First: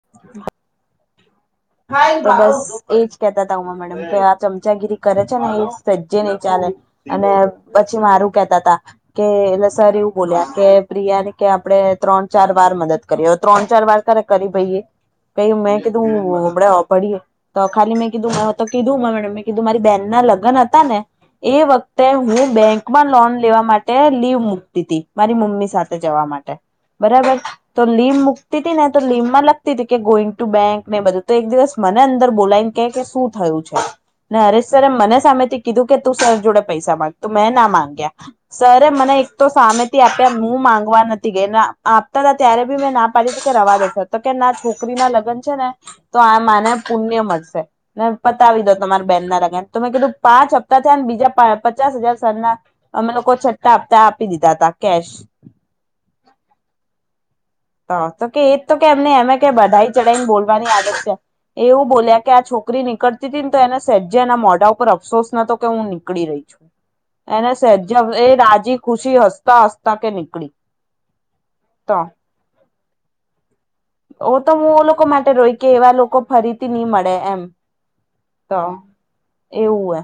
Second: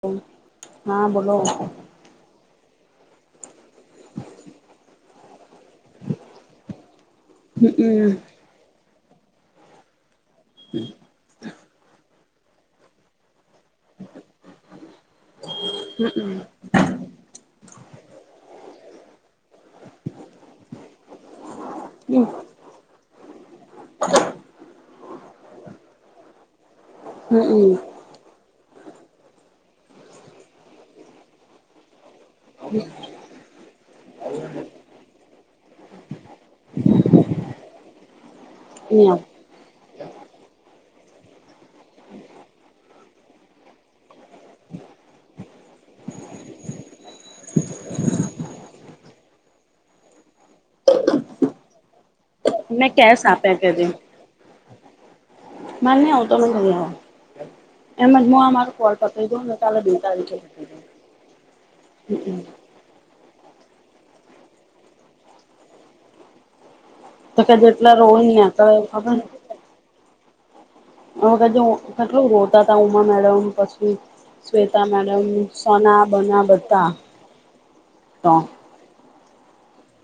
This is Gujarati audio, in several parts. હ હા, બોલો. તો બસ એજ કેતા તા ઉમા મેડમ કે આ ચમચાગીરી કરે છે. ને એ સજ્જે નહીં ચાલે અને પછી હમમ મારું કેતા તા કે એટલે સર એવું બોલ્યા કે પ્રિયા ને કે આપણે ત્રણ ચાર વાર મદદ કર્યો. ત્રણ ચાર વાર કરરે કરી ભઈએ કઈ મેં કીધું. હમમ પડીએ તો ખાલી મેં કીધું મેં તો કીધું મે મેં કીધું મારી બેન ના લગ્ન હતા ને એ વખતે હમમ હું બેંકમાં લોન લેવા માટે લીવ મુકતી તી મારી મમ્મી સાથે જવા માટે બરાબર તો નહી લીવ મુક્તિ ને તો લીમ માં લગતી તી કે ગોઈંગ ટુ બેંક ને બધું તો એક દિવસ મને દર બોલાઈને કે કે શું થયું છે, ને હરેશ સરે મને સામે કીધું કે તું સર જોડે પૈસા માંગ તું મેં ના માંગ્યા સર મને એક તો સામેથી આપ્ હું માંગવા નથી ગ‌ઈ આપતા હતા, ત્યારે બી મેં ના પાડી કે રવા દેતા તો કે ના છોકરી ના લગન છે ને. તો આ માને પુણ્ય મળશે ને પતાવી દો તમારા બેન ના લગન તોમે કીધું પાંચ હપ્તા થયાન બીજા પચાસ હજાર સર ના મેં અમે કેશ લોકો આપ્યા છઠ્ઠા આપતા આપી દીધા હતા કેશ. મા [unintelligible] તો તો કે એક તો કે એમને એમે દઉં કે ને કાલે બધાઈ બે ચઢાઈને તારીખે પતાવી બોલવાની આદત છે. એવું બોલ્યા કે દઉં આ છોકરી નીકળ ને તો એને સેજેના મોઢા ઉપર અફસોસ નતો કે હું નીકળી રહી છું. તો એને કે જેટલા સહેજે એ રોઈ ને રાજી ખુશી હસતાં -હસતા કે નીકળી. હ [unintelligible] તો કેટલું રોતા હતા ઉમા મેડમ પછી. ઓ તો હું શ્વેતા ઓ લોકો મેડમ માટે રોઈ કે એવા સોના લોકો બના ફરીથી નહી બધા મળે એમ તો. એવું હે.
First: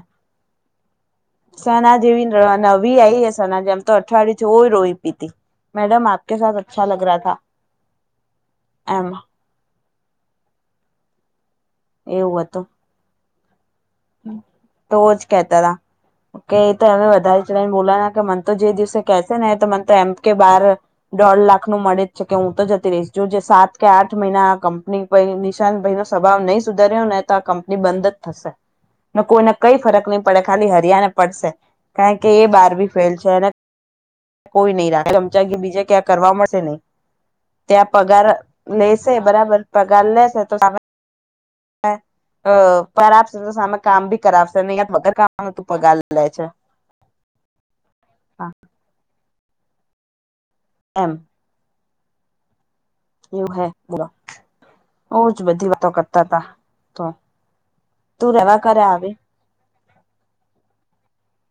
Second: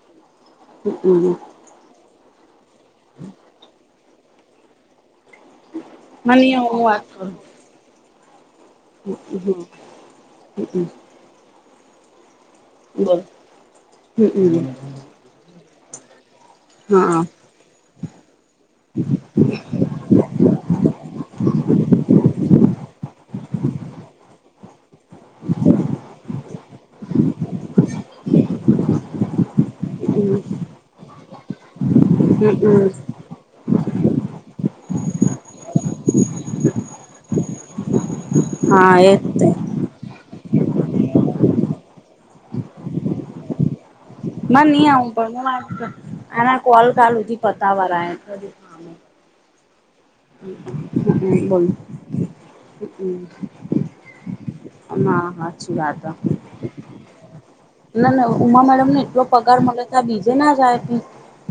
હમમ સના જેવીને નવી આઈ સના જેમ તો અઠવાડિયેથી ચોય રોઈ તી તી. મેડમ આપકે મને સાથ હું અચ્છા લગ રાથા. હું હુંઉ હ હું. એવું હતું. બર તો જ કેતા તા. કે એ તો હા વધારે ચડાઈ બોલાના કે મન તો જે દિવસે કેસે ને એ મ તો એમ કે બાર લાખ નું મળે જ છે કે, હું તો જ જો જે સાત કે આઠ મહિના કંપની નિશાન ભાઈ નનો સ્વભાવ નહીં સુધાર્યો ને તો કંપની બંધ જ થશે, કોઈને કઈ ફરક નહી હમમ પડે ખાલી હરિયાને પડશે. કારણ કે એ બાર બી ફેલ છે અને કોઈ નહી રાખે ચમચા બીજે ક્યાં કરવા મળશે નહી ત્યાં પગાર હા લેશે એજ તે બરાબર પગાર લે છે. [inaudible] મારા નહી આવું પણ, પગાર લે છે આના કોલ કાલ હુધી પતાવાળ હા [unintelligible] [inaudible] એમ બોલ. એવું હે બ ના બઉજ બધી હાચી વાતો વાત કરતા હતા તો ના તું ના રેવા ઉમા કરે મેડમને આવી એટલો પગાર મળે ત આ બીજે ના જાય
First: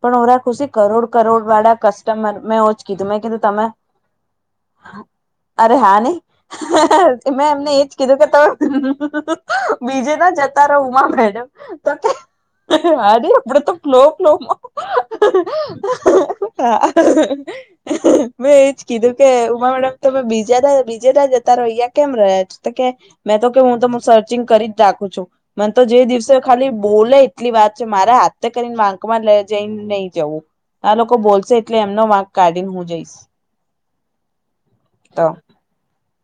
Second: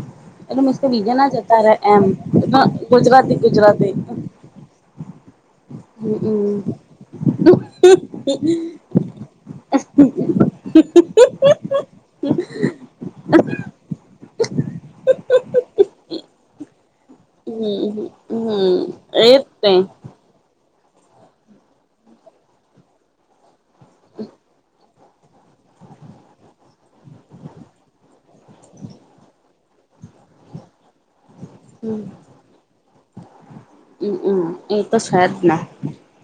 પણ ઓરા ખુશી મસ્ તો કરોડ બીજા ના કરોડ જતા રે, વાળા એમ કસ્ટમર મેં ગુજરાતી ગુજરાતી હા અરે હા નઈ, હમ મેં એમને એજ કીધું કે ત બીજે જતા રહું મેડમ તો કે અરે આપડે તો ક્લો ક્લો હા હમ મેં હમ એજ કીધું કે એજ તે ઉમા મેડમ તોમે બીજા બીજે ત જતા રો અં કેમ રહ્યા છે કે મેં તો કે હું તો સર્ચિંગ કરી જ રાખું છું મ તો જે દિવસે ખાલી બોલે એટલી વાત છે મારે હાતે કરીને ંક માં લે જ નહી જવું આ લોકો બોલ હમ હમ હમ એ તો સાદ ના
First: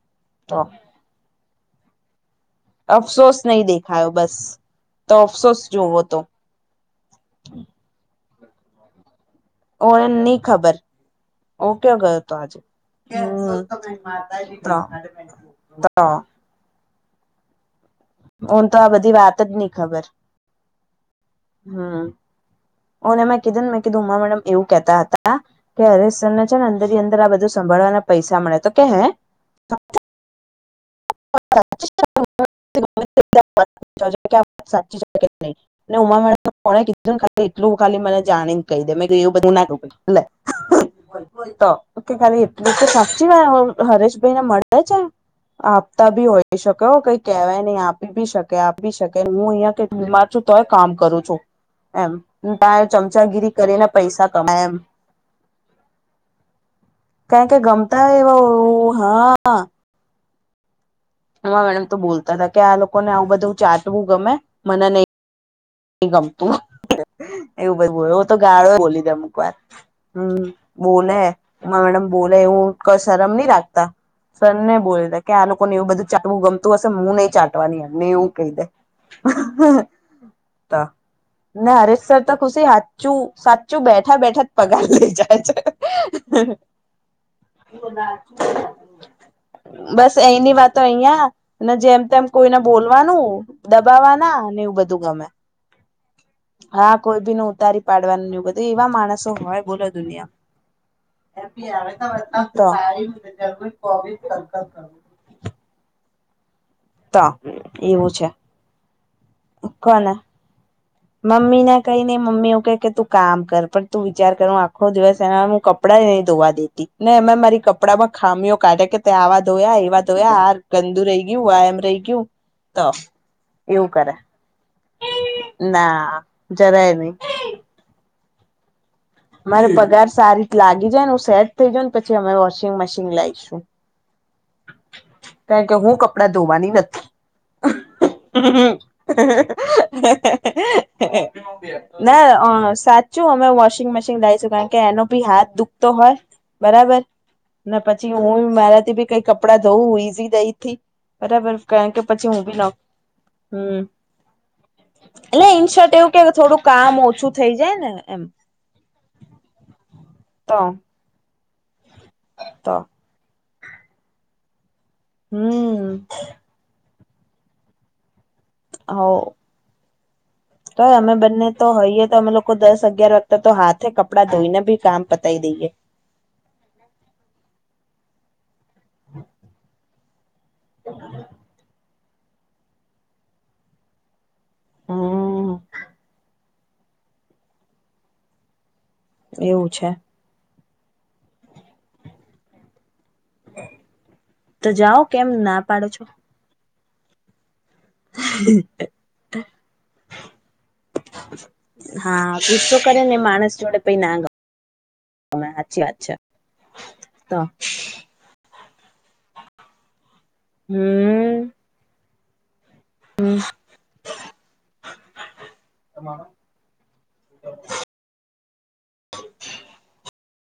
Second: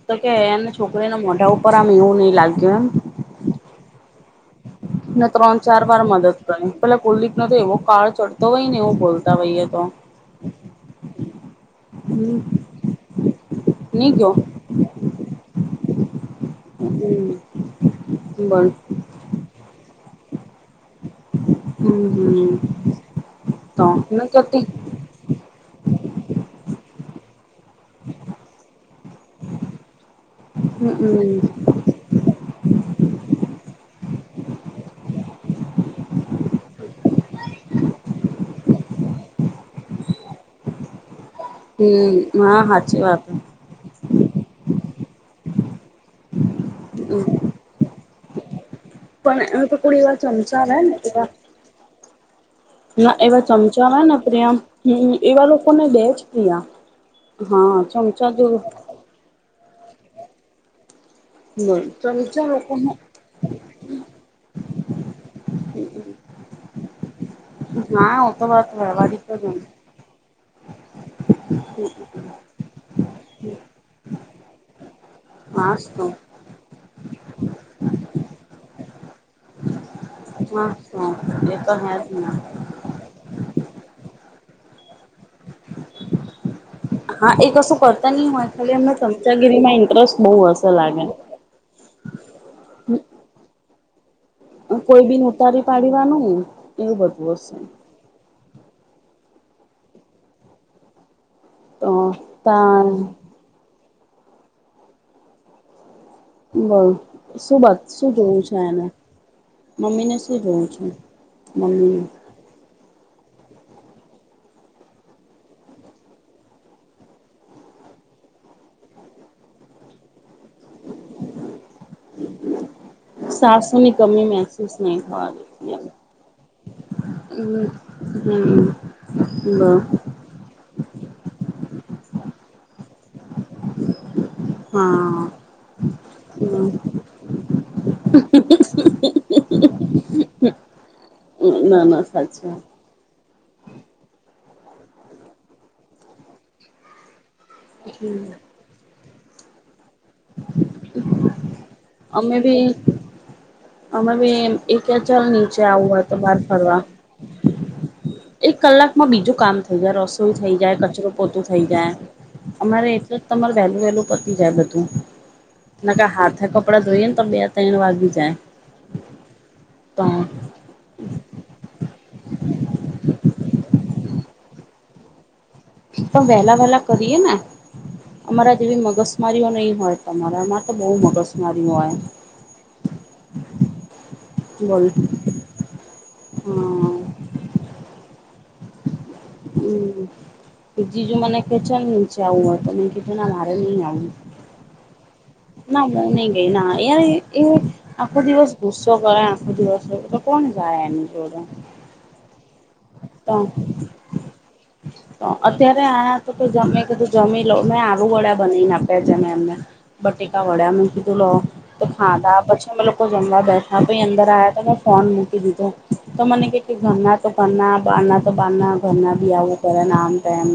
તો કે એને છોકરીને મોઢા ઉપર આમ એવું નહીં લાગે અફસોસ નહીં દેખાયો બસ તો ત્રણ અફસોસ ચાર વાર જોવો તો મદદ કરી પેલા કુલદીપનોો તો એવો કાળ ચડતો હોય ને એવું બોલતો ઓ ન ખબર મક્યો ગયો હતો હમ આજે નહી ગયો [inaudible] હમ. બોલ હન તો આ બધી વાત જ નહી ખબર હમ હમ ઓ મેં કીધું ને મેં તો કીધું ઉમા ન મેડમ કરતી એવું કેતા હતા કે હરેસ છે ને અંદર અંદર આ બધું સંભાળવાના પૈસા મળે તો કે હે હમ હમ સાચી ઉમા મે કો કીધુંા એટું ખાલી મ પાણીને કહી દે એવું બધું નાખ પ હય તો કે ખાલે હમ હા એટલ તો વાત સાચી વા હરેશભાઈ ને મળે છે આપ બી હોય શકે કઈ કવાય નહી આપી બી શકે ી શકે પણ હું એ અહિયાં તો કઈક કોઈ એવા બીમાર છું ચમચા તોય આવે કામ ને કરું એવા છું એમ ત્યાં ના એવા ચમચાગીરી કરીને ચમચા હોય ને પૈસા પ્રિયા કમાય એમ હ એવા લોકોને દે જ પ્રિયા કં કે હા ગમતાય ચમચા એવ જો હા હમાં બોલ મેડમ ત બોલતા ચમચા હતા કે લોકો આ લોકોને આવું બધું ચાટવું ગમે મને નહ એ ગમ તું એવું બધું હા બો ઓ તો વાત ગાળો બોલી દે વ્યવહારિક અમુક જ વાર હમ બોલે મેડમ બોલે એવું ક શરમ નહી રાખતા સરને બોલી દે કે આ લોકોનેવું મસ્ત બધું ચાટવું ગમતું હશે હું નહીં ચાટવાની એમને એવું કહી દે હ મસ્ત એ તો ના હે જ હરશસર ને તો ખુશી સાચું સાચું બેઠ બેઠા બેઠા પગાર લઇ જાય છે. હા એ કશું કરતા નહી હોય ખાલી એમને ચમચાગીરીમાં બસ ઇન્ટરેસ્ટ બહુ એની હશે વાતો લાગે અહયા જેમ તેમ કોઈને બોલવાનું દબાવાના ને એવું બધું કોઈ બી ને ગમે ઉતારી પાડવાનું એવું હા કોઈ બી બધું ન હશે ઉતારી પાડવાનું ગ હતું એવા માણસ હોય બોલો દુનિયા તો તા પવિત કર કર કર બોલ શું વાત શું જોવું છે એને મમ્મીને કોના શું જોવું છે મમ્મી ના કઈને મમીવુંઈ કે તું કામ કર પણ તું વિચાર કર આખો દિવસ એના હું કપડા નહી ધોવા દેતી ને અમે મારી કપડા ડા માં ખામીઓ કાઢે કે ત્યાં આવા ધોયા એવા ધોયા ગંદુ રહી ગયું આયામ રહી ગયું તો એવું કરે ઠીક હ જરા હમ હમ અમારે પગાર સારી રીતે લાગી જાયને હું સેટ થઇ જાયને પછી અમે વોશિંગ મશીન લઈશું હા આપણા ધોવાની નથી ના સાચી વાત ના સાચું વોશિંગ મશીન લાવશું કારણ કે એનો ભી હાથ દુખતો હોય બરાબર પછી હું મારાથી બી કઈ કપડાં ધોવું ઈઝી નઈ થી બરાબર કારણ કે પછી હું બી ના હમ્મ અમે બી એ કે ચાલ એટલે નીચે આવું ઇન્શર્ટ હોય એવું તો કે બહાર થોડું ફરવા કામ ઓછું થઇ જાય ને એમ. એક કલાકમાં બીજું કામ થઈ જાય રસોઈ થઈ તો જાય કચરો પોતો થઈ જાય તો અમારે એટલે જ તમારે વહેલું વહેલું પતી જાય બધું. હમ ના હાથ કપડાં ધોઈએ ને તો બે તૈણ વાગી જાય. હઓ. તો તો અમે બંને તો હોઈએ તો અમે લોકો દસ અગિયાર વખતે તો હાથે કપડાં ધોઈને બી કામ પ તો વેલા વેલા કરીએ ને અમારા જેવી મગસમારીઓ નહી હોય તમાર. અમાર તો બહુ મગસ માારીયું હોય. બોલ હમ હમ્મ. એવું છે. કે જીજુ મને કે છે ને નીચે આવું હોય તો મેં કીધું મારે નહી આવું. તો જાઓ કેમ પાડો ના બહુ છો નહી ગઈ ના એ એ આખો દિવસ ગુસ્સો કરે આખો દિવસ તો કોણ જાય એની જોડે. હા ગુસ્સો ને તો માનસ જોડ કઈ ના ગમે. અત્યારે સાચી વાત આ છે તો જમે કધું તો જમી લો મે આવું ગળ્યા પણ ના ભેજ્યા મે એમને બટકા વડા મે કીધું લો હમ તો ખાધા અમે લોકો જમવા બેઠા કો અંદર આવ્યા તોને ફોન મૂકી દીધો તો મને કેટલી ઘરના તો ઘરના બારના તો બારના ઘરના બી આવું કરે ને આમ તેમ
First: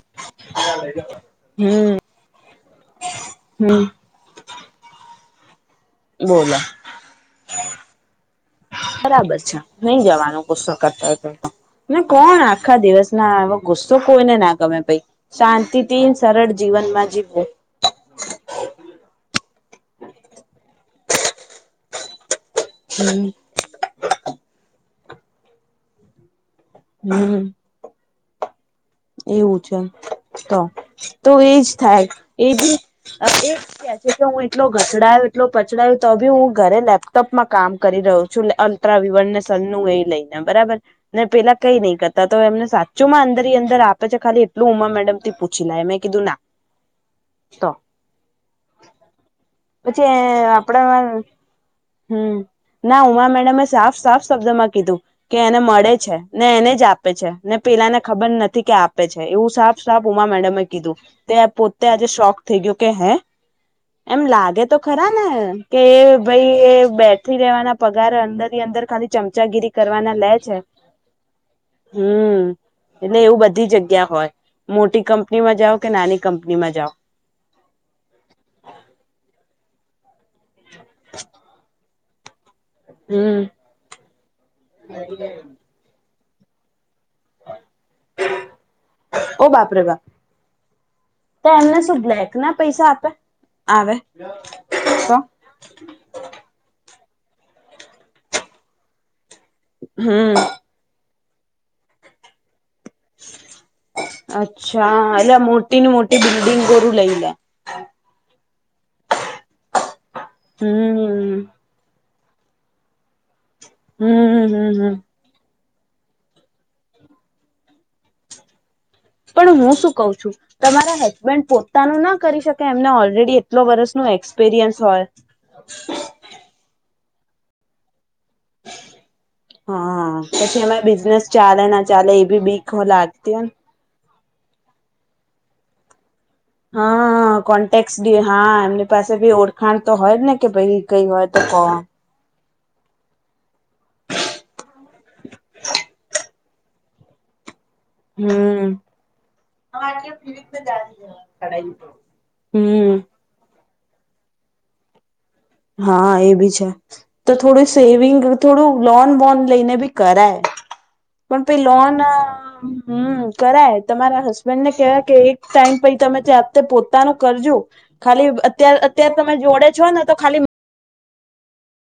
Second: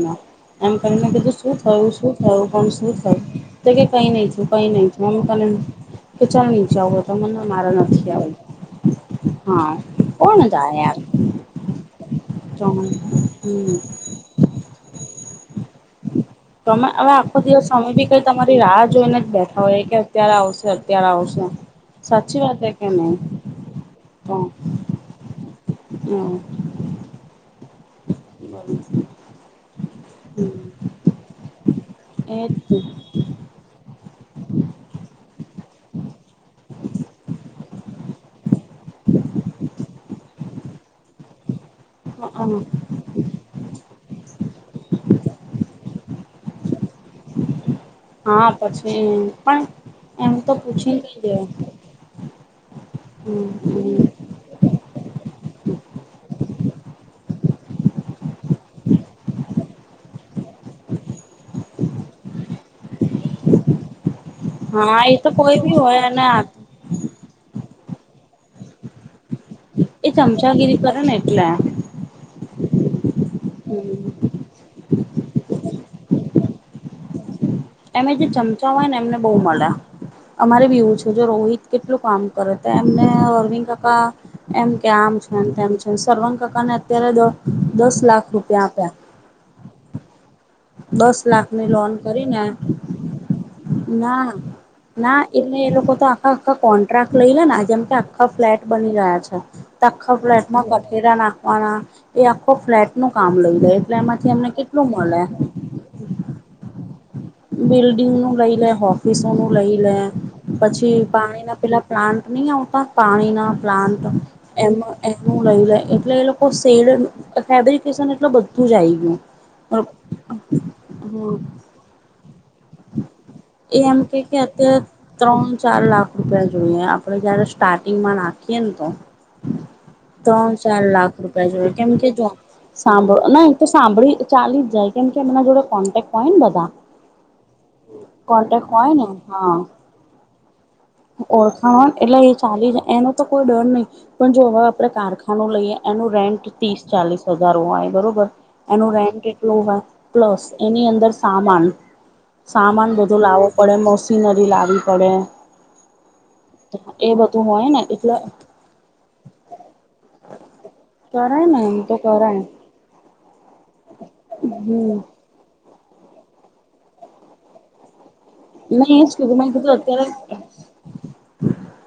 એમ કરીને કીધું શું થયું હમ શું થયું પણ શું થયું તો કે હમ કઈ નહી કઈ ને થયું. તમે કે ચાલ બોલો નીચે આવુ તો મને મારે નથી આવુ. બરાબર છે નહી જવાનો ગુસ્સો યાર કરતા હોય તો. ને કોણ આખા દિવસ ના હમ ગુસ્સો કોઈને ના ગમે ભાઈ શાંતિથી સરળ તમે જીવનમાં હવે આખો જીવવું દિવસ સ્વામી ભી કઈ તમારી રાહ જોઈને જ બેઠા હોય કે અત્યારે આવશે ત્યારે આવશે સાચી વાત છે કે નહી. હમ હમ્મ. હમ્મ. બરાબર. એવું છે તો તો એજ થાય એ બી એ હું એટલો ઘસડાયો એટલો પછડાયો તો બી હું ઘરે લેપટોપમાં કામ કરી રહ્યો છું અ [unintelligible] બને સનુ એ લઈને ગયા બરાબર ને પેલા કઈ નહી કરતા તો એમને સાચું માં અંદર હિ અંદર ખાલી એટલું ઉમા મેડમથી પૂછી લાય મેં કીધું ના તો હા પછી પણ એમ તો પૂછી નઈ દેવાનું. હમ્મ ના ઉમા મેડમે સાફ સાફ શબ્દ માં કીધું. કે એને મળે છે ને એને જ આપે છે ને પેલાને ખબર નથી કે આપ આપે છે એવું સાફ સાફ ઉમા મેડમે કીધું તે પોતે આજે શોક થઈ ગયો કે હે એમ લાગે તો હા ખરા એ ને તો કોઈ બી કે હોય અને ભાઈ બેઠી રેવાના પગાર અંદર ની અંદર ખાલી ચમચાગીરી એ કરવાના લે છે. ચમચાગીરી કરે ને એટલે હમ હમ્મ એને એવું બધી જગ્યા યા હોય મોટી કંપનીમાં જાઓ કે નાની કંપની માં જાઓ. એમે જે ચમચા હોય ને એમને બહુ મળે અમારે બી એવું છે જો રોહિત કેટલું કામ કરે તો એમને હમ અરવિંદ કાકા એમ કે આમ છે તેમ છે સરવંગ કાકાને તેને દ દસ લાખ રૂપિયા આપ્યા. ઓ બાપરે બાપ દસ તો લાખની એમને લોન શું બ્લેક કરીને ના પૈસા આપે આવે ના તો ના એટલે એ લોકો તો આખા આખા કોન કઈક લઈ લે જેમ કે આખા ફ્લેટ બની રહ્યા છે, આખા હમ ફ્લેટમાં કઠેરા નાખ એ આખો ફ્લેટ નું કામ લઈ લે એટલે એમાંથી એમને કેટલું મલે. તીન મોટી બિલ્ડિંગ કરુ લઈ. લે બિલ્ડિંગ નું લઈ લે ઓફિસો નું લઈ લે હમ પછી પાણી ના પેલા પ્લાન્ટ ની આવતા પાણી ના પ્લાન્ટ હમ એ હમ હમ એનું લઈ લે એટલે એ લોકો સેલ ફેબ્રિકેશન એટલ બધું જ આવી ગયું. પણ હું શું કઉ છું તમારા હમ હસબન્ડ પોતાનું ના કરી શકે એમને ઓલરેડી એટલો એ વરસ એમ નો કે કે એક્સપિરિયન્સ અત્યારે હોય. આપડે જયારે સ્ટાર્ટિંગમાં નાખીએ ને તો હા ત્રણ પછી ચાર એમાં લાખ બિઝનેસ રૂપિયા ચાલે જોય ના કેમ કે ચાલે એ જો બી બીક સાંભળો લાગતી હોય ના એ તો સાંભળી ચાલી જ જાય કેમ કે એમના જોડે કોન્ટેક્ટ હોય ને બધા હા કો ટેક્સ દયે હા કોન્ટેક્ટ એમની હોય ને પાસે ભી હા ઓળખાણ તો હોય જ ને કે ભાઈ કઈ હોય તો કો ઓળખાણ હોય એટલે ચાલી જ એનો તો કોઈ ડર નહીં, પણ જો હવે આપણે કારખાનો લઈએ એનું રેન્ટ ત્રીસ ચાલીસ હજાર હોય બરોબર હમ એનું રેન્ટ એટલું હોય પ્લસ એની અંદર સામાન સામાન હમ બધું લાવવો પડે મશીનરી લાવવી પડે. હા એ બી છે, એ તો બધું હોય થોડું ને એટલે સેવિંગ થોડું લોન બોન લઈને બી કરાય. પણ કરાય ભઈ ને એમ તો લોન, કરાય હમ્મ. કરાય તમારા હસબન્ડને હમ કેહેવાય કે એક ટાઈમ પછી તમેતે પોતાનું કરજો. ખાલી અત્યારે મેં એજ અત્યારે તમે કીધું મેં જોડે કીધું છો ને તો અત્યારે ખાલી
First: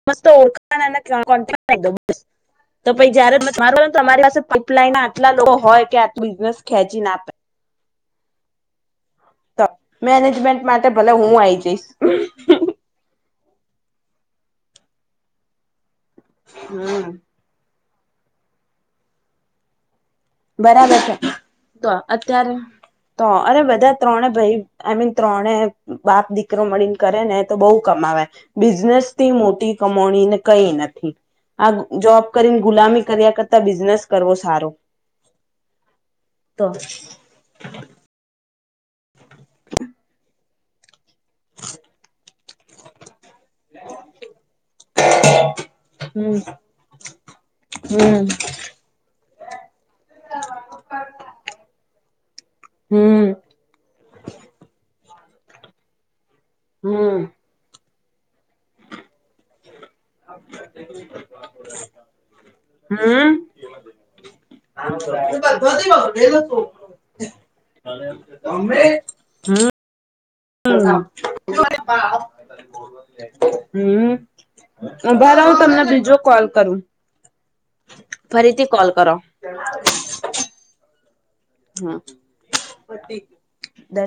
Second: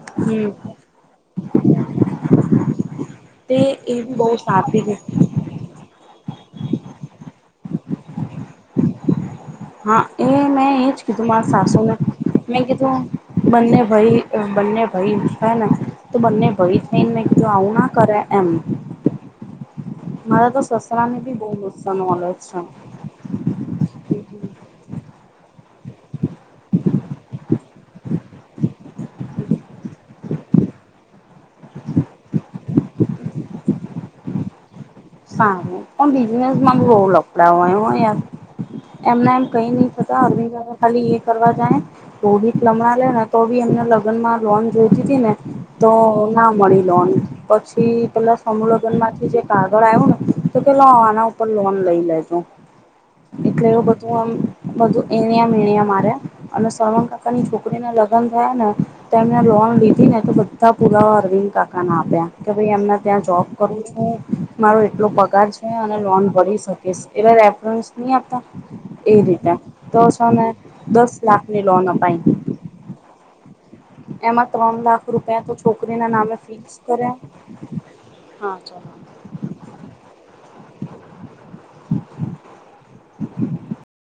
મસ્ત હમ ઓળખાન અને કોન્ટેક [inaudible] તો પછી જયારે તે મારોને એ તમારી બહુ પાસે સારી પાઇપલાઈન ના આટલા લોકો હોય કે આ બિઝનેસ ખેંચીને આપે. તો હા એ મેનેજમેન્ટ મેં એજ માટે ભલે કીધું હું મારા આઈ સાસુ જઈશ ને મેં કીધું. બંને ભાઈ બંને ભાઈ છે ને તો બંને ભઈ હમ થઈને ને આવું ના કરે એમ મારા તો બરાબર છે સસરાને બી બહુ તો ગુસ્સા નોલેજ અત્યારે છે તો અરે બધા ત્રણે ભાઈ આઈમીન ત્રણે બાપ દીકરો મળીને કરે ને તો બઉ કમાવે બિઝનેસ થી મોટી કમાણી. કઈ નથી આ જોબ કરીને ગુલામી કર્યા કરતા બિઝનેસ કરવો સારો સારું પણ તો બિઝનેસમાં બહુ લફડા હોય હો યાર એમના એમ કઈ નહી થતા [unintelligible] તો ખાલી એ કરવા જાય. થોડીક [unintelligible] લે ને તો બી એમને લગ્નમાં લોન જોઈતી હતી ને તો હમ ના મળી લોન પછી હમ પેલા સમૂહ લગ્ન માંથી જે ક આવયુ ને તો પેલા આના ઉપર લોન લઈ લેજો. હમ એટલે એવું બધું આમ બધું. એણિયા મણિયા માર્યા અને સરવંગ હમ કાકાની છોકરીને લગ ને તો એમને લોન લીધી ને તો બધા પુરા અરવિંદ કાકા ના આપ્યા કે ભાઈ એમને હમ ત્યાં [unintelligible] કર્યું છે એટલું પગાર છે, અને લોન ભરી શકે એ રેફરસ નહી આપતા એ રીતે. તો છને હમ દસ લાખની લોન આપાઈ હમ્મ ત્રણ લાખ ભલે રૂપિયા તો હું તમને છોકરીના બીજો નામે કોલ કરું. ફિક્સ કર્યા હા ફરીથી કોલ ચાલો કરો. હમ્મ